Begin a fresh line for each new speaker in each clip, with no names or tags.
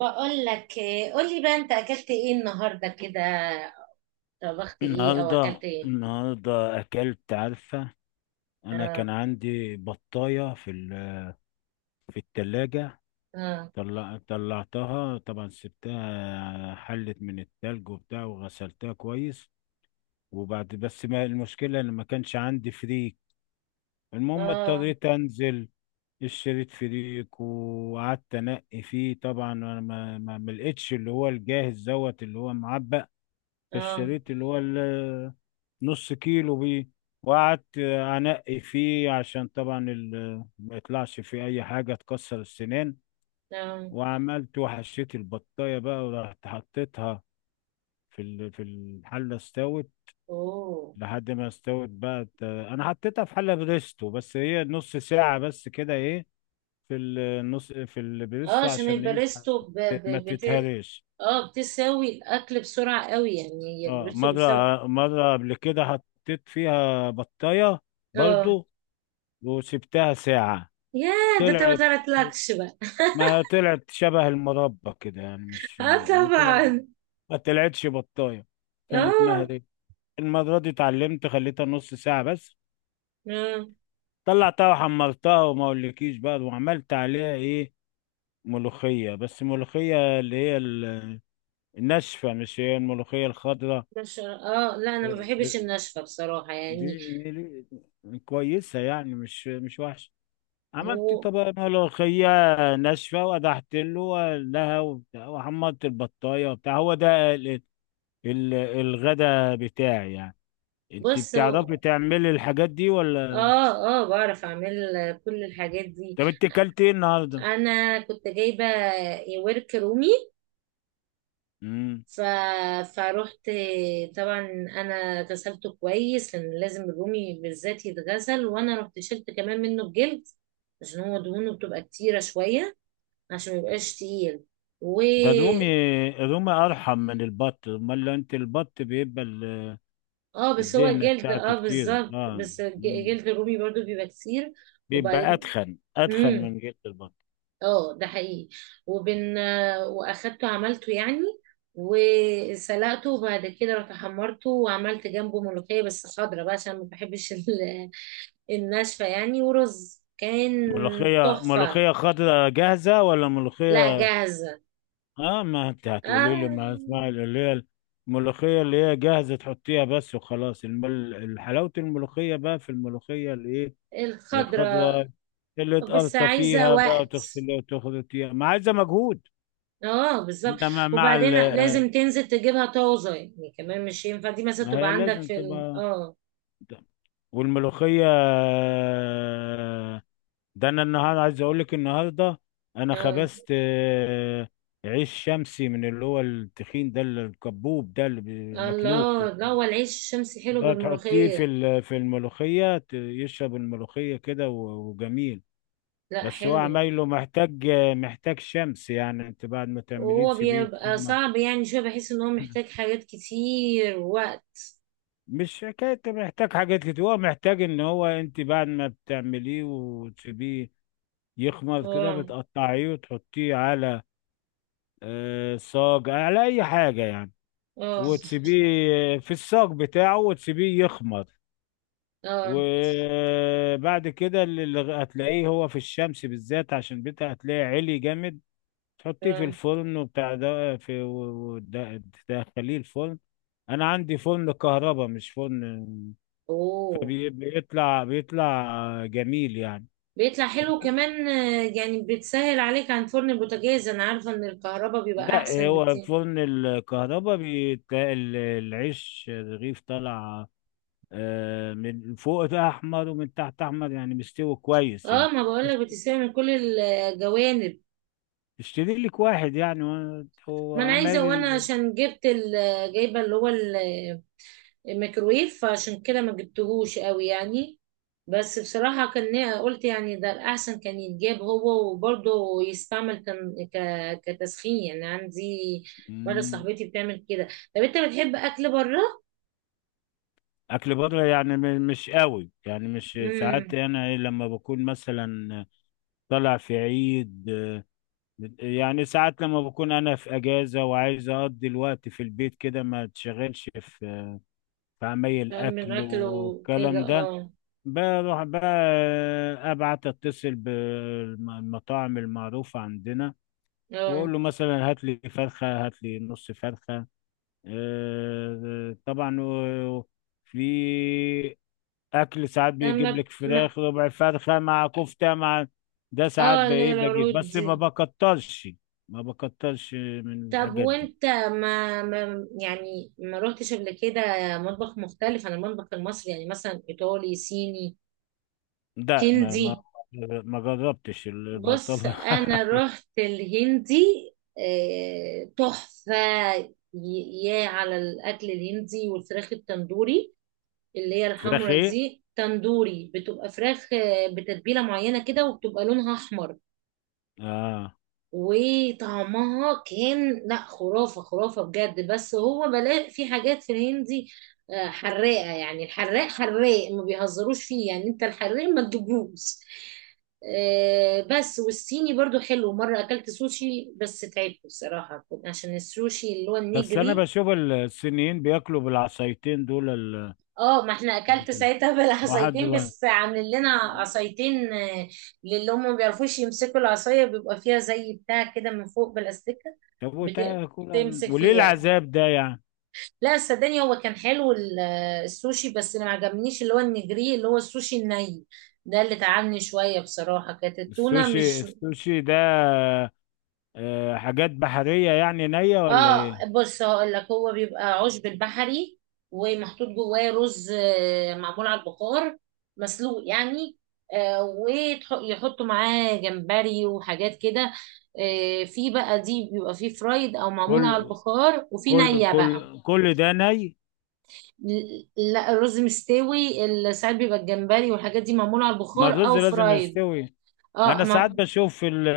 بقول لك إيه، قول لي بقى انت اكلت ايه النهارده كده. طبخت ايه او
النهارده
اكلت ايه؟
النهارده اكلت عارفه، انا
اه.
كان عندي بطايه في في التلاجة.
اه.
طلعتها طبعا، سبتها حلت من التلج وبتاع، وغسلتها كويس. بس ما المشكله ان ما كانش عندي فريك. المهم
اه.
اضطريت انزل، اشتريت فريك وقعدت انقي فيه. طبعا انا ما لقيتش اللي هو الجاهز دوت، اللي هو معبأ.
اه.
فاشتريت اللي هو نص كيلو بيه. وقعدت انقي فيه، عشان طبعا ما يطلعش فيه اي حاجه تكسر السنان.
اه.
وحشيت البطايه بقى، ورحت حطيتها في في الحله. استوت
اوه.
لحد ما استوت بقى، انا حطيتها في حله بريستو، بس هي نص ساعه بس كده. ايه في النص في
اه،
البريستو؟
عشان
عشان ايه؟
الباريستو
ما تتهريش.
اه، بتساوي الاكل بسرعه قوي، يعني هي
اه،
الباريستو
مرة
بتساوي.
مرة قبل كده حطيت فيها بطاية
اه.
برضو وسبتها ساعة.
يا، ده انت ما
طلعت،
طلعتلكش بقى؟
ما طلعت شبه المربى كده يعني، مش
اه
ما طلعت،
طبعا.
ما طلعتش بطاية، كانت
اه.
مهرية. المرة دي اتعلمت، خليتها نص ساعة بس.
اه
طلعتها وحمرتها، وما اقولكيش بقى وعملت عليها ايه؟ ملوخية، بس ملوخية اللي هي الناشفة، مش هي الملوخية الخضراء.
مش اه، لا انا ما بحبش
دي
الناشفه بصراحه يعني.
دي- دي كويسة يعني، مش وحشة. عملت
هو.
طبقة ملوخية ناشفة وقدحت لها وبتاع، وحمرت البطاية وبتاع. هو ده الغدا بتاعي يعني. انت
بص.
بتعرفي تعملي الحاجات دي ولا؟
اه. اه، بعرف اعمل كل الحاجات دي.
طب انت كلتي ايه النهارده؟
انا كنت جايبه ورك رومي.
امم.
ف... فروحت طبعا، انا غسلته كويس لان لازم الرومي بالذات يتغسل، وانا رحت شلت كمان منه الجلد عشان هو دهونه بتبقى كتيره شويه، عشان ما يبقاش تقيل. و...
ده الرومي ارحم من البط. امال لو انت البط بيبقى
اه بس هو
الدهنة
جلد،
بتاعته
اه
كتير،
بالظبط،
اه.
بس
مم.
جلد الرومي برضو بيبقى كتير.
بيبقى
وبعدين
اتخن اتخن
مم.
من جلد البط.
اه ده حقيقي. وبن، واخدته عملته يعني، وسلقته، وبعد كده رحت حمرته، وعملت جنبه ملوخية بس خضرة بقى عشان ما بحبش الناشفة يعني، ورز كان
ملوخية
تحفة.
ملوخية خضراء جاهزة ولا
لا
ملوخية؟
جاهزة.
اه، ما انت هتقولي لي ما
آه
اسمع. اللي هي الملوخيه اللي هي جاهزه تحطيها بس وخلاص. حلاوه الملوخيه بقى في الملوخيه اللي ايه؟
الخضرة.
الخضراء، اللي
بس
تقرطفيها
عايزة
فيها بقى
وقت.
وتغسليها وتخلطيها، ما عايزه مجهود.
اه بالظبط.
انما مع ال
وبعدين
آه،
لازم تنزل تجيبها طازة يعني، كمان مش ينفع دي مثلا
ما
تبقى
هي
عندك
لازم
في
تبقى.
اه.
والملوخيه ده انا النهارده عايز اقول لك، النهارده انا
اه.
خبزت عيش شمسي من اللي هو التخين ده، الكبوب ده اللي
آه،
بناكلوه.
الله، لا هو العيش الشمسي حلو
ده تحطيه في
بالملوخية.
في الملوخية، يشرب الملوخية كده وجميل.
لا
بس هو
حلو.
عمايله محتاج شمس يعني. انت بعد ما تعمليه
وهو
تسيبيه
بيبقى
يتخمر.
صعب يعني، شوية بحس ان هو محتاج حاجات كتير وقت.
مش حكاية محتاج حاجات كتير، هو محتاج ان هو انت بعد ما بتعمليه وتسيبيه يخمر كده
اه.
بتقطعيه وتحطيه على صاج، على اي حاجة يعني،
اه.
وتسيبيه في الصاج بتاعه وتسيبيه يخمر.
اه.
وبعد كده اللي هتلاقيه، هو في الشمس بالذات عشان بيتها، هتلاقيه عالي جامد. تحطيه في
اه.
الفرن وبتاع ده، في تدخليه الفرن. انا عندي فرن كهرباء، مش فرن.
اوه.
فبيطلع، بيطلع جميل يعني.
بيطلع حلو كمان آه، يعني بتسهل عليك عن فرن البوتاجاز. انا عارفة ان الكهرباء بيبقى
ده
احسن
هو
بكتير.
فرن الكهرباء، بيتلاقي العيش الرغيف طالع من فوق ده احمر ومن تحت احمر يعني، مستوي كويس
اه،
يعني.
ما بقولك بتسهل من كل الجوانب.
اشتري لك واحد يعني
ما انا
وعمال
عايزة، وانا عشان جبت جايبة اللي هو ميكروويف، فعشان كده ما جبتهوش قوي يعني. بس بصراحة كان قلت يعني ده الأحسن، كان يتجاب هو وبرضه يستعمل كان كتسخين يعني عندي. مرة
مم.
صاحبتي بتعمل كده. طب أنت بتحب أكل بره؟
اكل بره يعني، مش قوي يعني، مش ساعات.
امم.
انا إيه لما بكون مثلا طالع في عيد، يعني ساعات لما بكون انا في اجازه وعايز اقضي الوقت في البيت كده، ما تشغلش في عمايل
من
اكل
أكله كده
والكلام ده.
اه.
بروح بقى، اتصل بالمطاعم المعروفه عندنا،
اه.
واقول له مثلا هات لي فرخه، هات لي نص فرخه طبعا. في اكل ساعات بيجيب
لما
لك
ما.
فراخ، ربع فرخه مع كفته مع، ده ساعات
اه، اللي هي
بايه بجيب
العروض
بس ما
دي.
بكترش ما بكترش من
طب
الحاجات دي.
وانت ما يعني ما روحتش قبل كده مطبخ مختلف عن المطبخ المصري يعني؟ مثلا ايطالي، صيني،
ده
هندي.
ما جربتش
بص
المطبخ
انا رحت الهندي. آه، تحفة. يا على الاكل الهندي والفراخ التندوري، اللي هي
فراخ
الحمرا
ايه؟
دي تندوري. بتبقى فراخ آه، بتتبيلة معينة كده، وبتبقى لونها احمر.
اه.
وطعمها كان، لا، خرافة خرافة بجد. بس هو بلاقي في حاجات في الهندي آه، حراقة يعني. الحراق حراق ما بيهزروش فيه يعني، انت الحراق ما تجيبوش آه. بس والصيني برضو حلو. مرة أكلت سوشي بس تعبت بصراحة، عشان السوشي اللي هو
بس انا
النيجري.
بشوف الصينيين بياكلوا بالعصايتين دول
اه ما احنا اكلت ساعتها
واحد
بالعصايتين، بس عاملين لنا عصايتين آه، للي هم ما بيعرفوش يمسكوا العصايه بيبقى فيها زي بتاع كده من فوق بالاستيكه.
طب
بت-
وتاكل
تمسك
وليه
فيها.
العذاب ده يعني؟
لا صدقني هو كان حلو آه، السوشي. بس اللي ما عجبنيش اللي هو النجري، اللي هو السوشي الني، ده اللي تعبني شويه بصراحه. كانت التونه
السوشي
مش.
السوشي ده حاجات بحرية يعني، نية ولا
اه
ايه؟
بص هقول لك، هو بيبقى عشب البحري، ومحطوط جواه رز آه، معمول على البخار، مسلوق يعني. آه، ويحطوا معاه جمبري وحاجات كده. آه، في بقى دي بيبقى فيه فرايد او معمول على
كل
البخار، وفي
كل
نية بقى.
كل كل ده ني؟
لا الرز مستوي، ساعات بيبقى الجمبري والحاجات دي معمولة على
ما
البخار او
الرز لازم
فرايد.
يستوي.
اه
انا ساعات بشوف في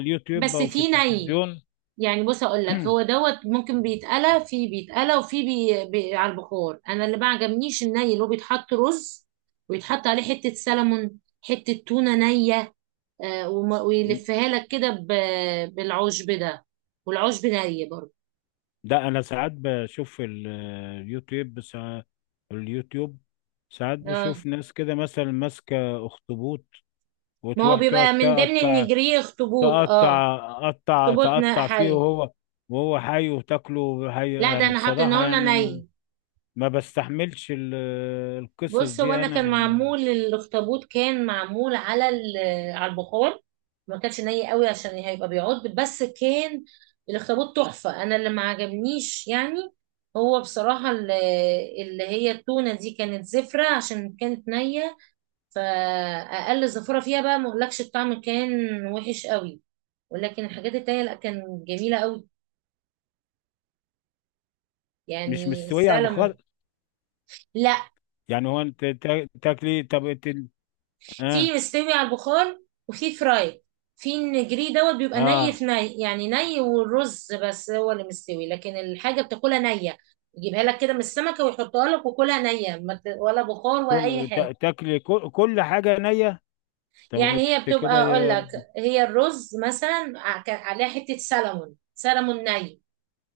اليوتيوب
بس
او في
في ني
التلفزيون.
يعني. بص اقول لك، هو دوت ممكن بيتقلى، في بيتقلى، وفي على البخار. انا اللي ما عجبنيش الني، اللي هو بيتحط رز ويتحط عليه حته سلمون حته تونه نيه، آه ويلفها لك كده ب... بالعشب ده، والعشب ني برضه.
ده انا ساعات بشوف في اليوتيوب، ساعات اليوتيوب، ساعات
آه.
بشوف ناس كده مثلا ماسكة اخطبوط،
ما هو
وتروح تقعد
بيبقى من ضمن
تقطع،
النجريه اخطبوط، اه.
تقطع قطع
اخطبوط
تقطع فيه،
حي.
وهو حي، وتاكله حي
لا ده
يعني
انا
بصراحة
حاطينه لنا
يعني.
ني.
ما بستحملش القصص
بص هو
دي
انا
انا
كان
يعني.
معمول الاخطبوط، كان معمول على على البخار، ما كانش ني قوي، عشان هيبقى بيعض. بس كان الاخطبوط تحفة. انا اللي ما عجبنيش يعني، هو بصراحة اللي هي التونة دي كانت زفرة عشان كانت نية، فأقل زفرة فيها بقى، ما اقولكش الطعم كان وحش قوي. ولكن الحاجات التانية لا، كان جميلة قوي،
مش
يعني
مستويه على البخار
السلمون. لا.
يعني، هو انت تاكلي؟ طب اه،
في مستوي على البخار، وفي فراي. في النجري دوت بيبقى ني،
اه.
في ني يعني، ني والرز بس هو اللي مستوي، لكن الحاجة بتاكلها نية. يجيبها لك كده من السمكة ويحطها لك، وكلها نية، ما ت- ولا بخار ولا أي
كل
حاجة.
تاكلي كل حاجه نيه؟ طب
يعني هي
انت
بتبقى،
كده،
أقول لك، هي الرز مثلا كان عليها حتة سلمون، سلمون ني،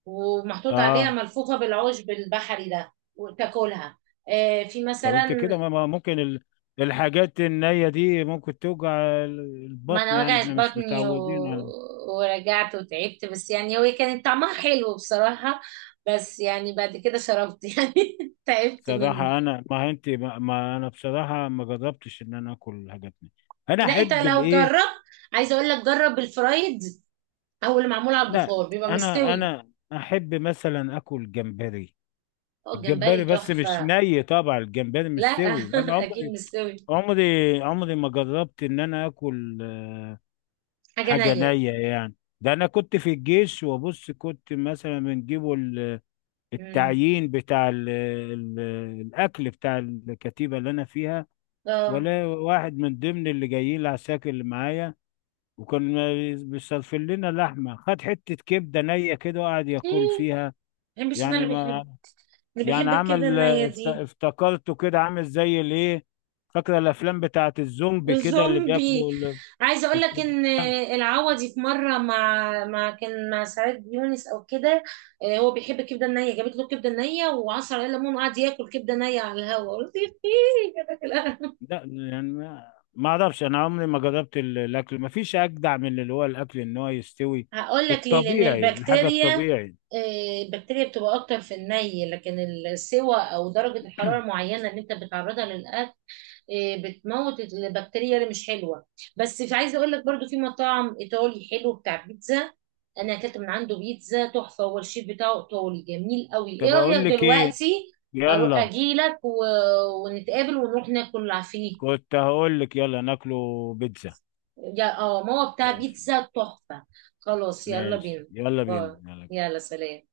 ومحطوط عليها
اه.
ملفوفة بالعشب البحري ده، وتاكلها. آه، في
طب انت
مثلا.
كده ما ممكن الحاجات النيه دي ممكن توجع
ما
البطن
انا
يعني،
وجعت
احنا مش
بطني
متعودين على.
ورجعت وتعبت، بس يعني هو كانت طعمها حلو بصراحة. بس يعني بعد كده شربت يعني تعبت منه.
بصراحه انا ما انت ما, ما انا بصراحه ما جربتش ان انا اكل حاجات نيه. انا
لا انت
احب
لو
الايه.
جربت، عايزة اقول لك، جرب الفرايد او اللي معمول على
لا،
البخار بيبقى
انا
مستوي.
انا احب مثلا اكل جمبري.
اه الجمبري
الجمبري بس مش
تحفة.
ني طبعا، الجمبري
لا
مش سوي. انا
اكيد
عمري
مستوي.
عمري عمري ما جربت ان انا اكل
حاجة
حاجه
نية.
نيه يعني. ده انا كنت في الجيش وبص، كنت مثلا بنجيبوا
مم.
التعيين بتاع ال الاكل بتاع الكتيبه اللي انا فيها.
اه.
ولا واحد من ضمن اللي جايين العساكر اللي معايا، وكان بيصرف لنا لحمه، خد حته كبده نيه كده وقعد
ايه،
ياكل فيها.
ما بحبش. انا اللي
يعني ما
بيحب، اللي
يعني
بيحب كده
عمل،
النية دي.
افتكرته كده عامل زي الايه، فاكره الافلام بتاعت الزومبي كده اللي
زومبي.
بياكلوا
عايزه اقول لك
الك-
ان العوضي في مره، مع كان مع سعاد يونس او كده، آه، هو بيحب الكبده النيه، جابت له كبده نيه وعصر عليه ليمون، وقعد ياكل كبده نيه على الهواء. قلت ايه كده في القهوة.
لا يعني، ما اعرفش. انا عمري ما جربت الاكل. ما فيش اجدع من اللي هو الاكل ان هو يستوي
هقول لك ليه، لان
الطبيعي، الحاجه
البكتيريا
الطبيعي.
آه، البكتيريا بتبقى اكتر في الني، لكن السوى او درجه الحراره معينه اللي انت بتعرضها للاكل إيه، بتموت البكتيريا اللي مش حلوه. بس في، عايزه اقول لك برضو، في مطعم ايطالي حلو بتاع بيتزا، انا اكلت من عنده بيتزا تحفه. هو الشيف بتاعه ايطالي جميل قوي. ايه
طب
رايك
اقول لك ايه؟
دلوقتي
يلا.
اجي لك ونتقابل ونروح ناكل فيه؟
كنت هقول لك يلا ناكله بيتزا.
اه ما هو بتاع
ماشي،
بيتزا تحفه. خلاص يلا
ماشي،
بينا.
يلا بينا،
آه،
يلا.
يلا سلام.